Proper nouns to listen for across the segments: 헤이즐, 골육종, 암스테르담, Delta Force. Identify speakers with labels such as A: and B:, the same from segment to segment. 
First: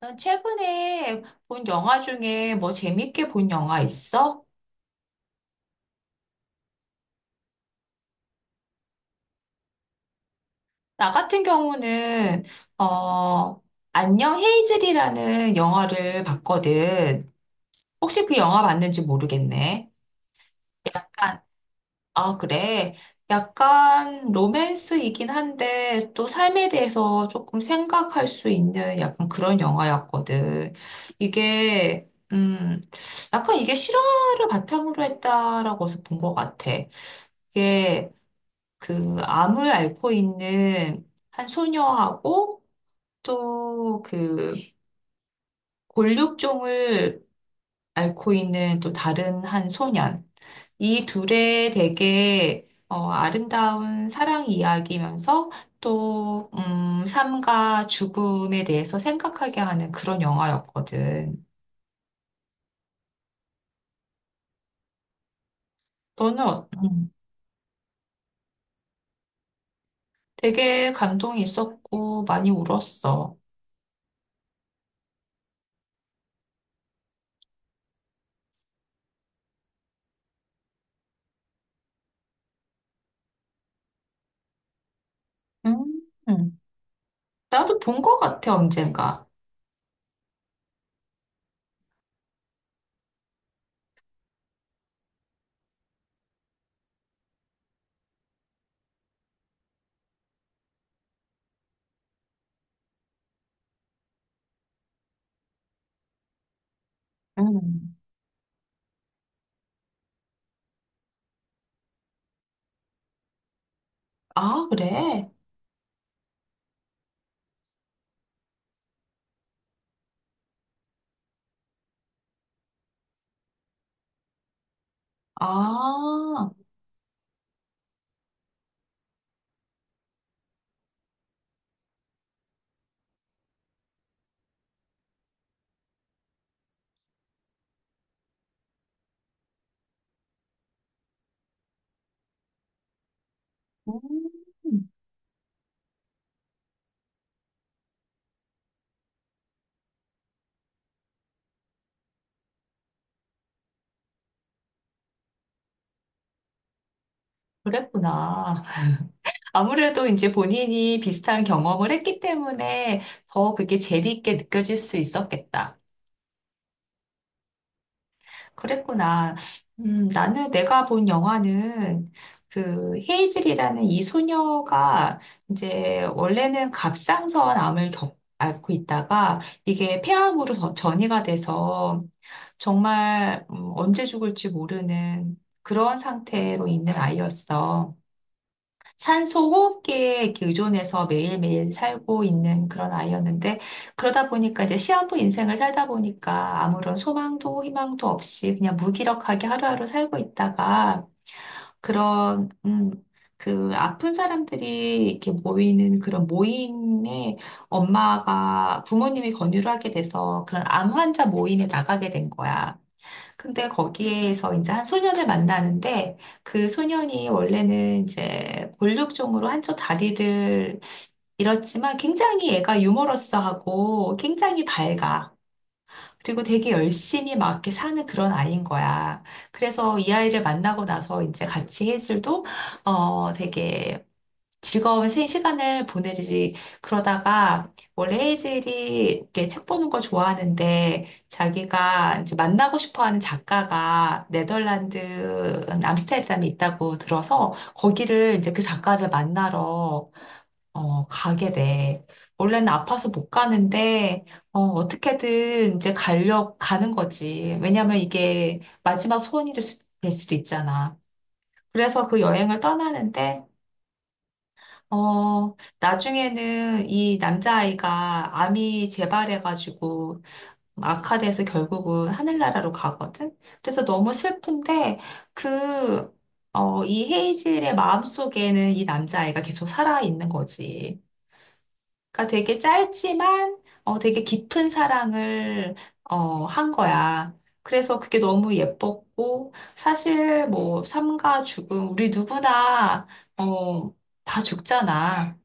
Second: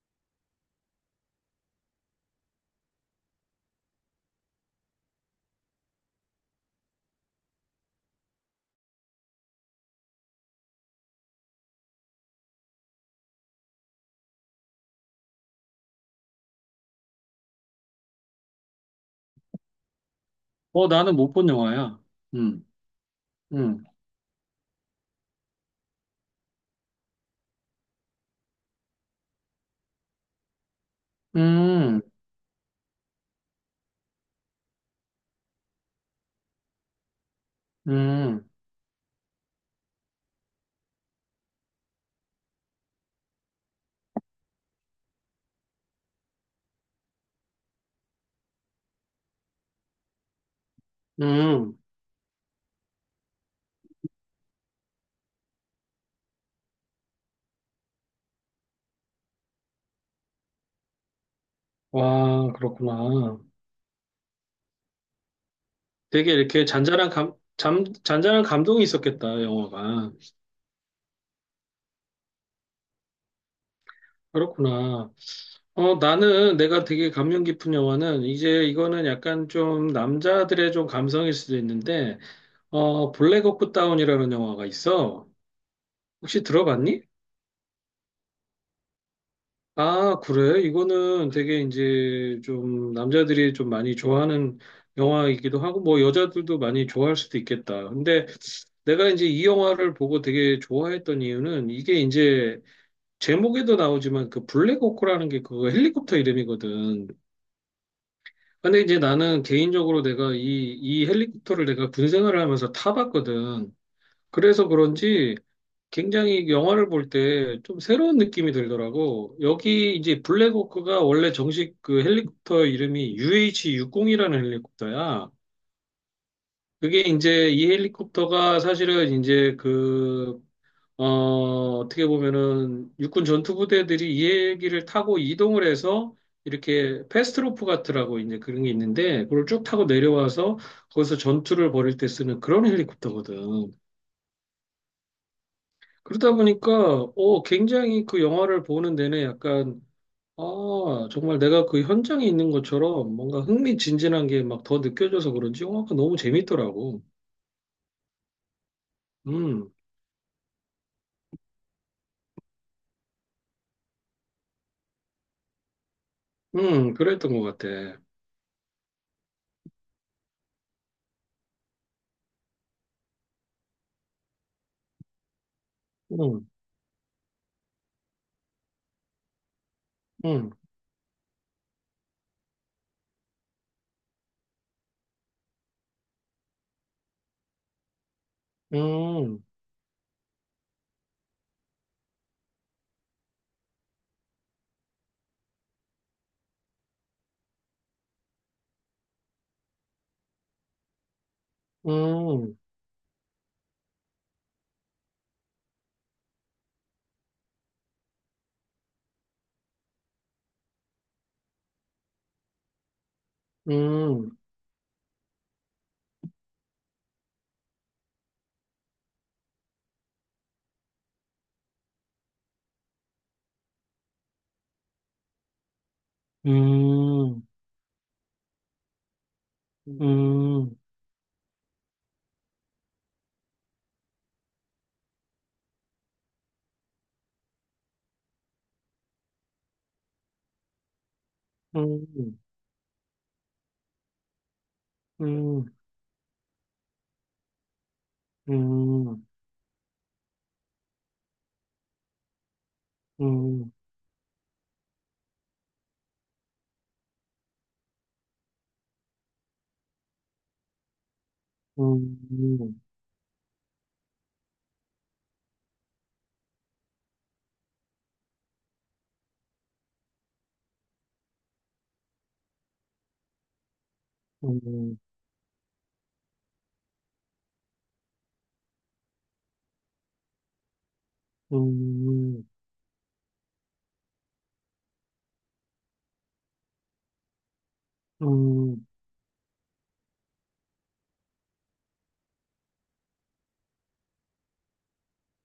A: 넌 최근에 본 영화 중에 뭐 재밌게 본 영화 있어? 나 같은 경우는, 어, 안녕 헤이즐이라는 영화를 봤거든. 혹시 그 영화 봤는지 모르겠네.
B: 나는 못
A: 약간,
B: 본 영화야.
A: 아,
B: 음,
A: 그래.
B: 음,
A: 약간 로맨스이긴 한데 또 삶에 대해서 조금 생각할 수 있는 약간 그런 영화였거든.
B: 음,
A: 이게, 약간 이게 실화를 바탕으로 했다라고 해서 본 것 같아. 이게
B: 음,
A: 그 암을 앓고 있는 한 소녀하고 또 그 골육종을 앓고 있는 또 다른 한 소년. 이 둘의
B: 음.
A: 되게 아름다운 사랑 이야기면서 또, 삶과 죽음에 대해서 생각하게 하는 그런 영화였거든.
B: 와, 그렇구나. 되게
A: 너는
B: 이렇게
A: 어- 음,
B: 잔잔한 잔잔한 감동이 있었겠다, 영화가.
A: 되게 감동이 있었고 많이 울었어.
B: 그렇구나. 나는 내가 되게 감명 깊은 영화는 이제 이거는 약간 좀 남자들의 좀 감성일 수도 있는데, 블랙 호크 다운이라는 영화가 있어. 혹시
A: 음,
B: 들어봤니?
A: 나도 본 것 같아, 언젠가.
B: 아, 그래? 이거는 되게 이제 좀 남자들이 좀 많이 좋아하는 영화이기도 하고, 뭐 여자들도 많이 좋아할 수도 있겠다. 근데 내가 이제 이 영화를 보고 되게 좋아했던 이유는 이게 이제 제목에도 나오지만 그 블랙호크라는 게 그거 헬리콥터 이름이거든.
A: 음.
B: 근데 이제 나는 개인적으로 내가 이 헬리콥터를 내가 군 생활을 하면서 타봤거든.
A: 아,
B: 그래서
A: 그래?
B: 그런지 굉장히 영화를 볼 때 좀 새로운 느낌이 들더라고. 여기 이제 블랙호크가 원래 정식 그 헬리콥터 이름이 UH-60이라는 헬리콥터야.
A: 아,
B: 그게 이제 이 헬리콥터가 사실은 이제 그, 어, 어떻게 보면은 육군 전투부대들이 이 헬기를 타고 이동을 해서 이렇게 패스트로프 같으라고 이제 그런 게 있는데 그걸 쭉 타고 내려와서 거기서 전투를 벌일 때 쓰는 그런 헬리콥터거든.
A: 음,
B: 그러다 보니까 굉장히 그 영화를 보는 내내 약간 아 정말 내가 그 현장에 있는 것처럼 뭔가 흥미진진한 게 막 더 느껴져서 그런지 영화가 너무 재밌더라고.
A: 그랬구나.
B: 음,
A: 아무래도 이제 본인이 비슷한 경험을 했기 때문에 더 그게 재미있게 느껴질 수 있었겠다.
B: 그랬던 것 같아.
A: 그랬구나. 나는 내가 본 영화는 그 헤이즐이라는 이 소녀가 이제
B: 음,
A: 원래는 갑상선 암을 앓고 있다가 이게
B: 음,
A: 폐암으로 더 전이가 돼서 정말 언제 죽을지 모르는 그런 상태로 있는 아이였어.
B: 음,
A: 산소 호흡기에 이렇게 의존해서 매일매일 살고 있는 그런 아이였는데, 그러다 보니까 이제 시한부 인생을 살다 보니까 아무런 소망도 희망도 없이 그냥 무기력하게 하루하루 살고 있다가, 그런,
B: 음,
A: 그 아픈 사람들이 이렇게 모이는 그런 모임에 엄마가 부모님이 권유를 하게 돼서 그런 암 환자 모임에 나가게 된 거야. 근데
B: 음,
A: 거기에서 이제 한 소년을 만나는데 그 소년이 원래는 이제 골육종으로 한쪽 다리를 잃었지만 굉장히 얘가 유머러스하고 굉장히 밝아. 그리고
B: 음,
A: 되게 열심히
B: 음,
A: 막 이렇게 사는 그런 아이인 거야. 그래서 이 아이를
B: 음,
A: 만나고 나서 이제 같이 해줄도 되게 즐거운 생 시간을 보내지. 그러다가 원래 헤이즐이 이렇게 책 보는 걸 좋아하는데 자기가 이제
B: 음,
A: 만나고 싶어 하는 작가가
B: 음, 음,
A: 네덜란드 암스테르담에 있다고 들어서 거기를 이제 그 작가를
B: 음,
A: 만나러 가게 돼. 원래는 아파서 못 가는데 어떻게든 이제 가려 가는 거지. 왜냐면 이게 마지막 소원이 될 수도 있잖아. 그래서 그 여행을
B: 음,
A: 떠나는데 어, 나중에는 이 남자아이가 암이 재발해가지고 악화돼서 결국은 하늘나라로 가거든? 그래서 너무 슬픈데, 그, 이 헤이즐의 마음속에는 이 남자아이가 계속 살아있는 거지. 그러니까
B: 음,
A: 되게 짧지만, 되게 깊은 사랑을, 한 거야. 그래서 그게 너무
B: 음,
A: 예뻤고, 사실 뭐, 삶과 죽음, 우리 누구나, 어, 다 죽잖아.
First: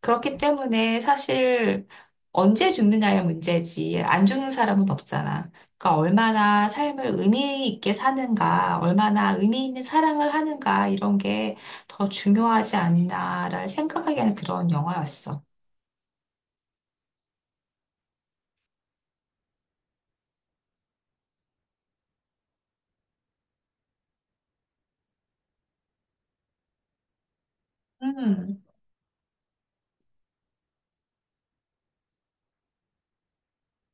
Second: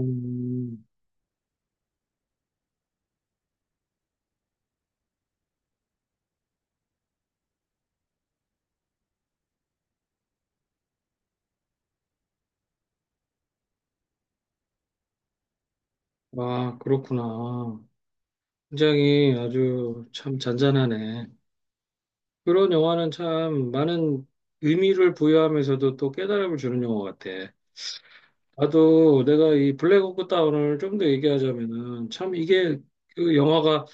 A: 그렇기 때문에 사실 언제 죽느냐의 문제지 안 죽는 사람은 없잖아. 그러니까 얼마나 삶을 의미 있게 사는가, 얼마나 의미 있는 사랑을 하는가 이런 게 더 중요하지 않나를 생각하게 하는 그런 영화였어.
B: 아, 그렇구나. 굉장히 아주 참 잔잔하네. 그런 영화는 참 많은 의미를 부여하면서도 또 깨달음을 주는 영화 같아.
A: 음,
B: 나도 내가 이 블랙 호크 다운을 좀 더 얘기하자면은 참 이게 그 영화가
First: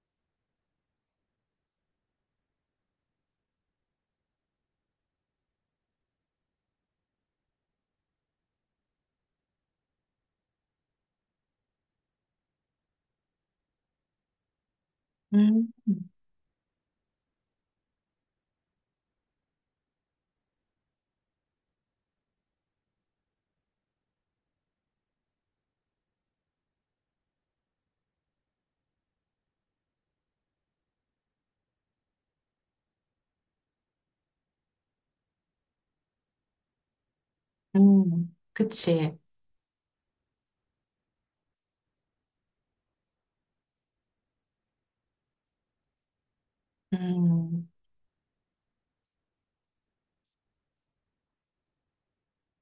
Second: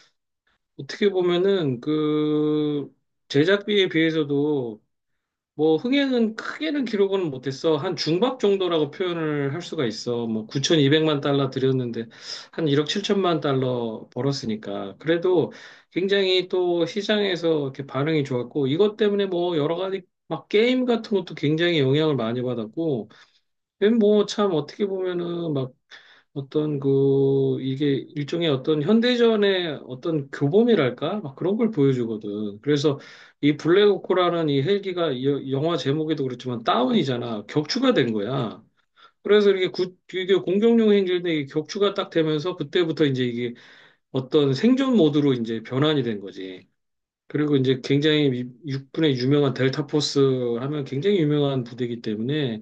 B: 어떻게 보면은 그 제작비에 비해서도 뭐 흥행은 크게는 기록은 못했어. 한 중박 정도라고 표현을 할 수가 있어. 뭐 9,200만 달러 들였는데 한 1억 7천만 달러 벌었으니까. 그래도
A: 음,
B: 굉장히 또 시장에서 이렇게 반응이 좋았고 이것 때문에 뭐 여러 가지 막 게임 같은 것도 굉장히 영향을 많이 받았고 뭐 참 어떻게 보면은 막 어떤 그 이게 일종의 어떤 현대전의 어떤 교범이랄까 막 그런 걸 보여주거든. 그래서 이 블랙호크라는 이 헬기가 이 영화 제목에도 그렇지만 다운이잖아. 격추가 된 거야.
A: 그치.
B: 그래서 이게 공격용 헬기인데 이게 격추가 딱 되면서 그때부터 이제 이게 어떤 생존 모드로 이제 변환이 된 거지. 그리고
A: 음.
B: 이제 굉장히 육군의 유명한 델타 포스 하면 굉장히 유명한 부대이기 때문에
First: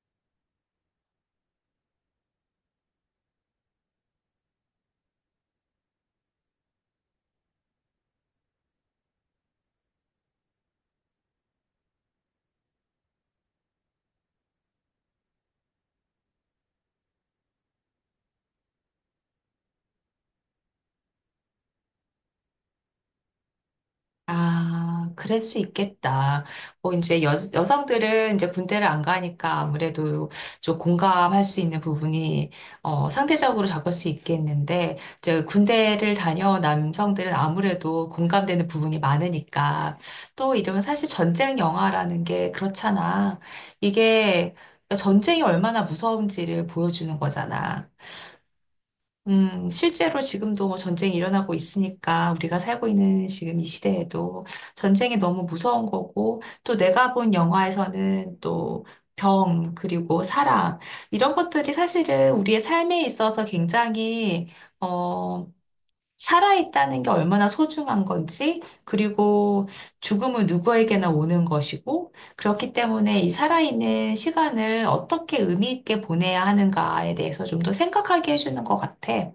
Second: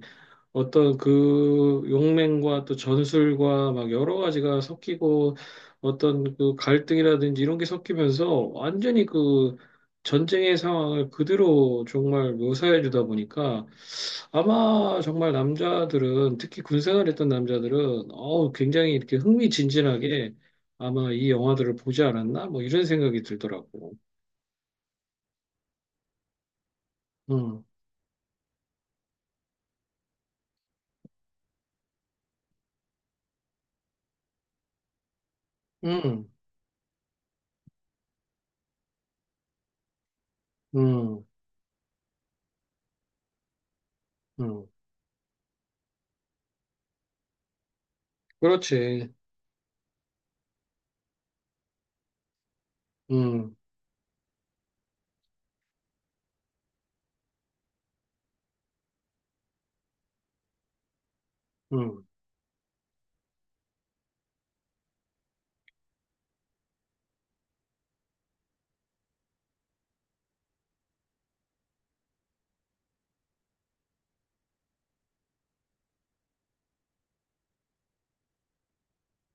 B: 어떤 그 용맹과 또 전술과 막 여러 가지가 섞이고 어떤 그 갈등이라든지 이런 게 섞이면서 완전히 그 전쟁의 상황을 그대로 정말 묘사해 주다 보니까 아마 정말 남자들은 특히 군생활 했던 남자들은 어우 굉장히 이렇게 흥미진진하게 아마 이 영화들을 보지 않았나 뭐 이런 생각이 들더라고.
A: 아, 그럴 수 있겠다. 뭐, 이제
B: 음,
A: 여성들은 이제 군대를 안 가니까 아무래도 좀 공감할 수 있는 부분이, 상대적으로 적을 수 있겠는데, 이제 군대를
B: 음,
A: 다녀온 남성들은 아무래도 공감되는 부분이 많으니까, 또 이러면 사실
B: 음,
A: 전쟁 영화라는 게 그렇잖아. 이게
B: 음.
A: 그러니까 전쟁이 얼마나 무서운지를 보여주는 거잖아.
B: 그렇지.
A: 실제로 지금도 뭐 전쟁이 일어나고 있으니까 우리가 살고 있는
B: 음,
A: 지금 이 시대에도 전쟁이 너무 무서운 거고 또 내가 본 영화에서는 또 병, 그리고 사랑, 이런 것들이
B: 음.
A: 사실은 우리의 삶에 있어서 굉장히, 어, 살아있다는 게 얼마나 소중한 건지, 그리고 죽음은 누구에게나 오는 것이고, 그렇기 때문에 이 살아있는 시간을 어떻게 의미 있게 보내야 하는가에 대해서 좀 더 생각하게 해주는 것 같아.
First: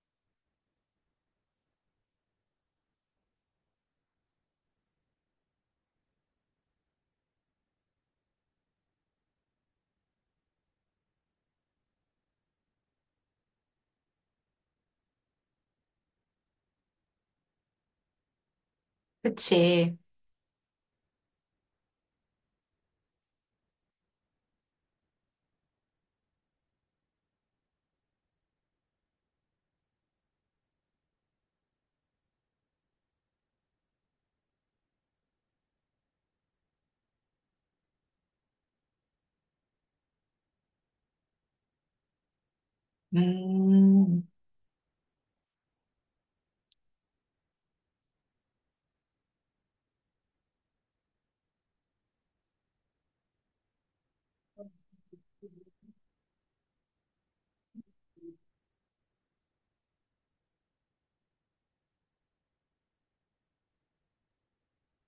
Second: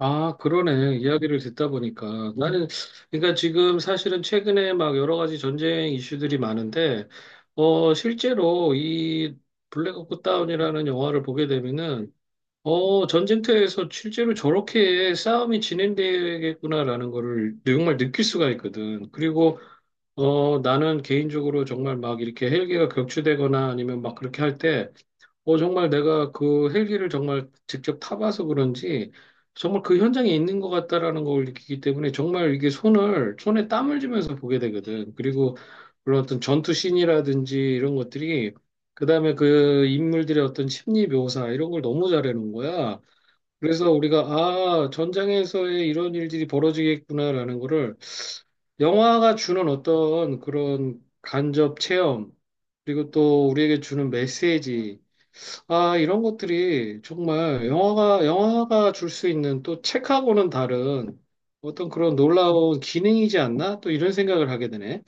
B: 아, 그러네. 이야기를 듣다 보니까. 나는, 그러니까 지금 사실은 최근에 막 여러 가지 전쟁 이슈들이 많은데, 실제로 이 블랙 옵스 다운이라는 영화를 보게 되면은, 전쟁터에서 실제로 저렇게 싸움이 진행되겠구나라는 거를 정말 느낄 수가 있거든. 그리고,
A: 그치.
B: 나는 개인적으로 정말 막 이렇게 헬기가 격추되거나 아니면 막 그렇게 할 때, 정말 내가 그 헬기를 정말 직접 타봐서 그런지 정말 그 현장에 있는 것 같다라는 걸 느끼기 때문에 정말 이게 손에 땀을 쥐면서 보게 되거든. 그리고 물론 어떤 전투 씬이라든지 이런 것들이 그다음에 그 인물들의 어떤 심리 묘사 이런 걸 너무 잘해놓은 거야. 그래서 우리가
A: 음,
B: 아, 전장에서의 이런 일들이 벌어지겠구나라는 거를 영화가 주는 어떤 그런 간접 체험 그리고 또 우리에게 주는 메시지 아, 이런 것들이 정말 영화가 줄 수 있는 또 책하고는 다른 어떤 그런 놀라운 기능이지 않나? 또 이런 생각을 하게 되네.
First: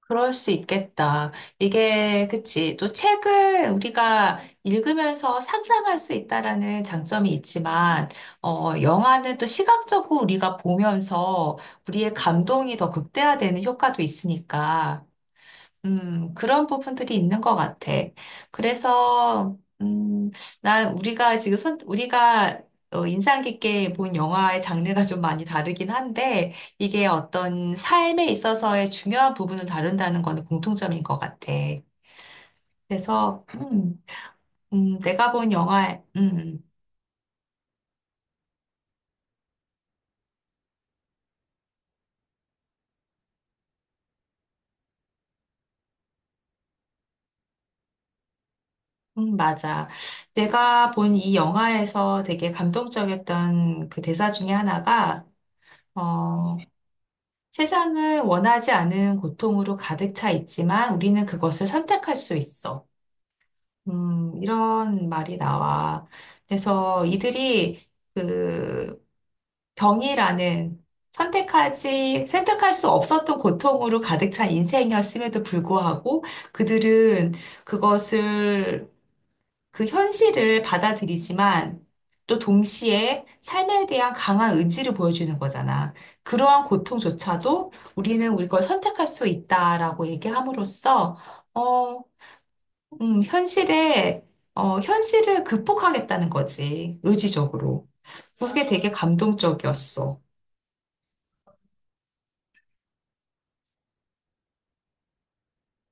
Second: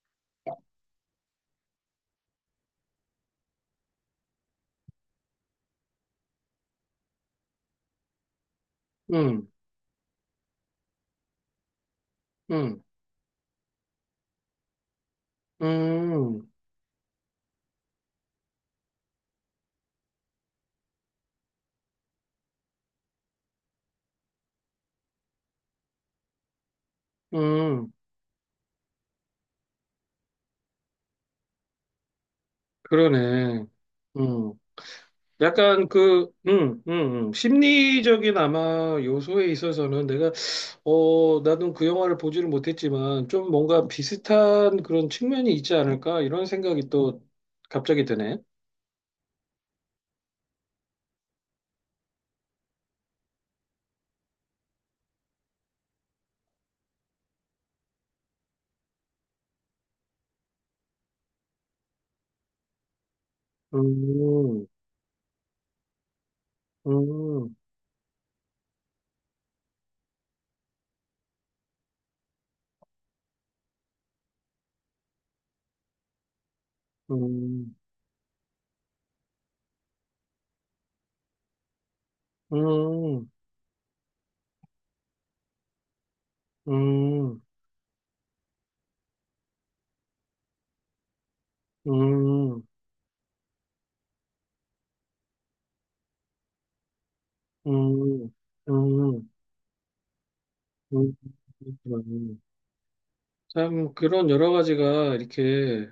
A: 그럴 수 있겠다. 이게, 그치. 또 책을 우리가 읽으면서 상상할 수 있다라는 장점이 있지만, 영화는 또
B: 음,
A: 시각적으로 우리가 보면서 우리의 감동이
B: 음,
A: 더 극대화되는 효과도 있으니까,
B: 음,
A: 그런 부분들이 있는 것 같아. 그래서, 난 우리가 지금 우리가 인상 깊게 본 영화의 장르가 좀 많이 다르긴 한데, 이게 어떤
B: 음,
A: 삶에 있어서의 중요한 부분을 다룬다는 거는 공통점인 것 같아. 그래서,
B: 그러네. 음,
A: 내가 본
B: 약간
A: 영화,
B: 그, 심리적인 아마 요소에 있어서는 내가, 나는 그 영화를 보지를 못했지만 좀 뭔가 비슷한 그런 측면이 있지 않을까? 이런 생각이 또 갑자기 드네.
A: 맞아. 내가 본 이 영화에서 되게 감동적이었던 그 대사 중에 하나가, 어, 세상은 원하지 않은 고통으로 가득 차 있지만 우리는 그것을 선택할 수 있어.
B: 음,
A: 이런 말이 나와. 그래서
B: 음.
A: 이들이 그 병이라는 선택할 수 없었던 고통으로 가득 찬 인생이었음에도 불구하고 그들은
B: 음,
A: 그것을 그 현실을 받아들이지만 또 동시에
B: 음,
A: 삶에 대한 강한 의지를 보여주는 거잖아. 그러한
B: 음,
A: 고통조차도 우리는 우리 걸 선택할 수 있다라고 얘기함으로써, 어,
B: 음,
A: 음, 현실에, 현실을 극복하겠다는 거지. 의지적으로.
B: 음,
A: 그게 되게
B: 음,
A: 감동적이었어.
B: 음, 그렇구나. 참, 그런 여러 가지가 이렇게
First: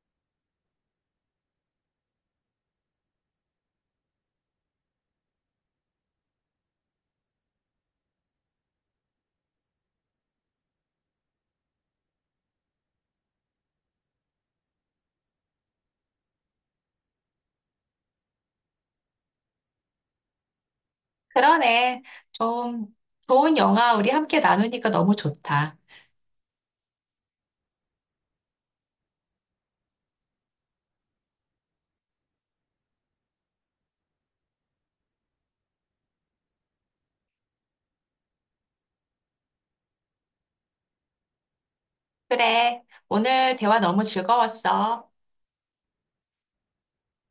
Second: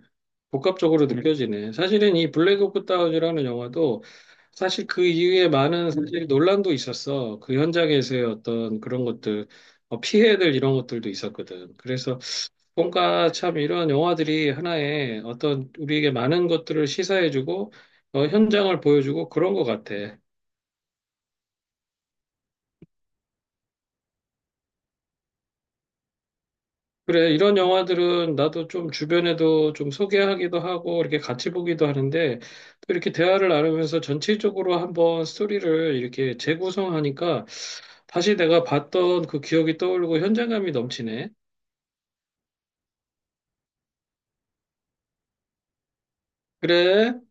B: 복합적으로 느껴지네. 사실은 이 블랙 오프 다운이라는 영화도 사실 그 이후에 많은 사실 논란도 있었어. 그 현장에서의 어떤 그런 것들, 피해들 이런 것들도 있었거든. 그래서 뭔가 참 이런 영화들이 하나의 어떤 우리에게 많은 것들을 시사해주고, 현장을 보여주고 그런 것 같아.
A: 그러네. 좀 좋은 영화 우리 함께 나누니까 너무 좋다.
B: 그래, 이런 영화들은 나도 좀 주변에도 좀 소개하기도 하고, 이렇게 같이 보기도 하는데, 또 이렇게 대화를 나누면서 전체적으로 한번 스토리를 이렇게 재구성하니까, 다시 내가 봤던 그 기억이 떠오르고 현장감이 넘치네.
A: 그래. 오늘 대화 너무 즐거웠어.
B: 그래.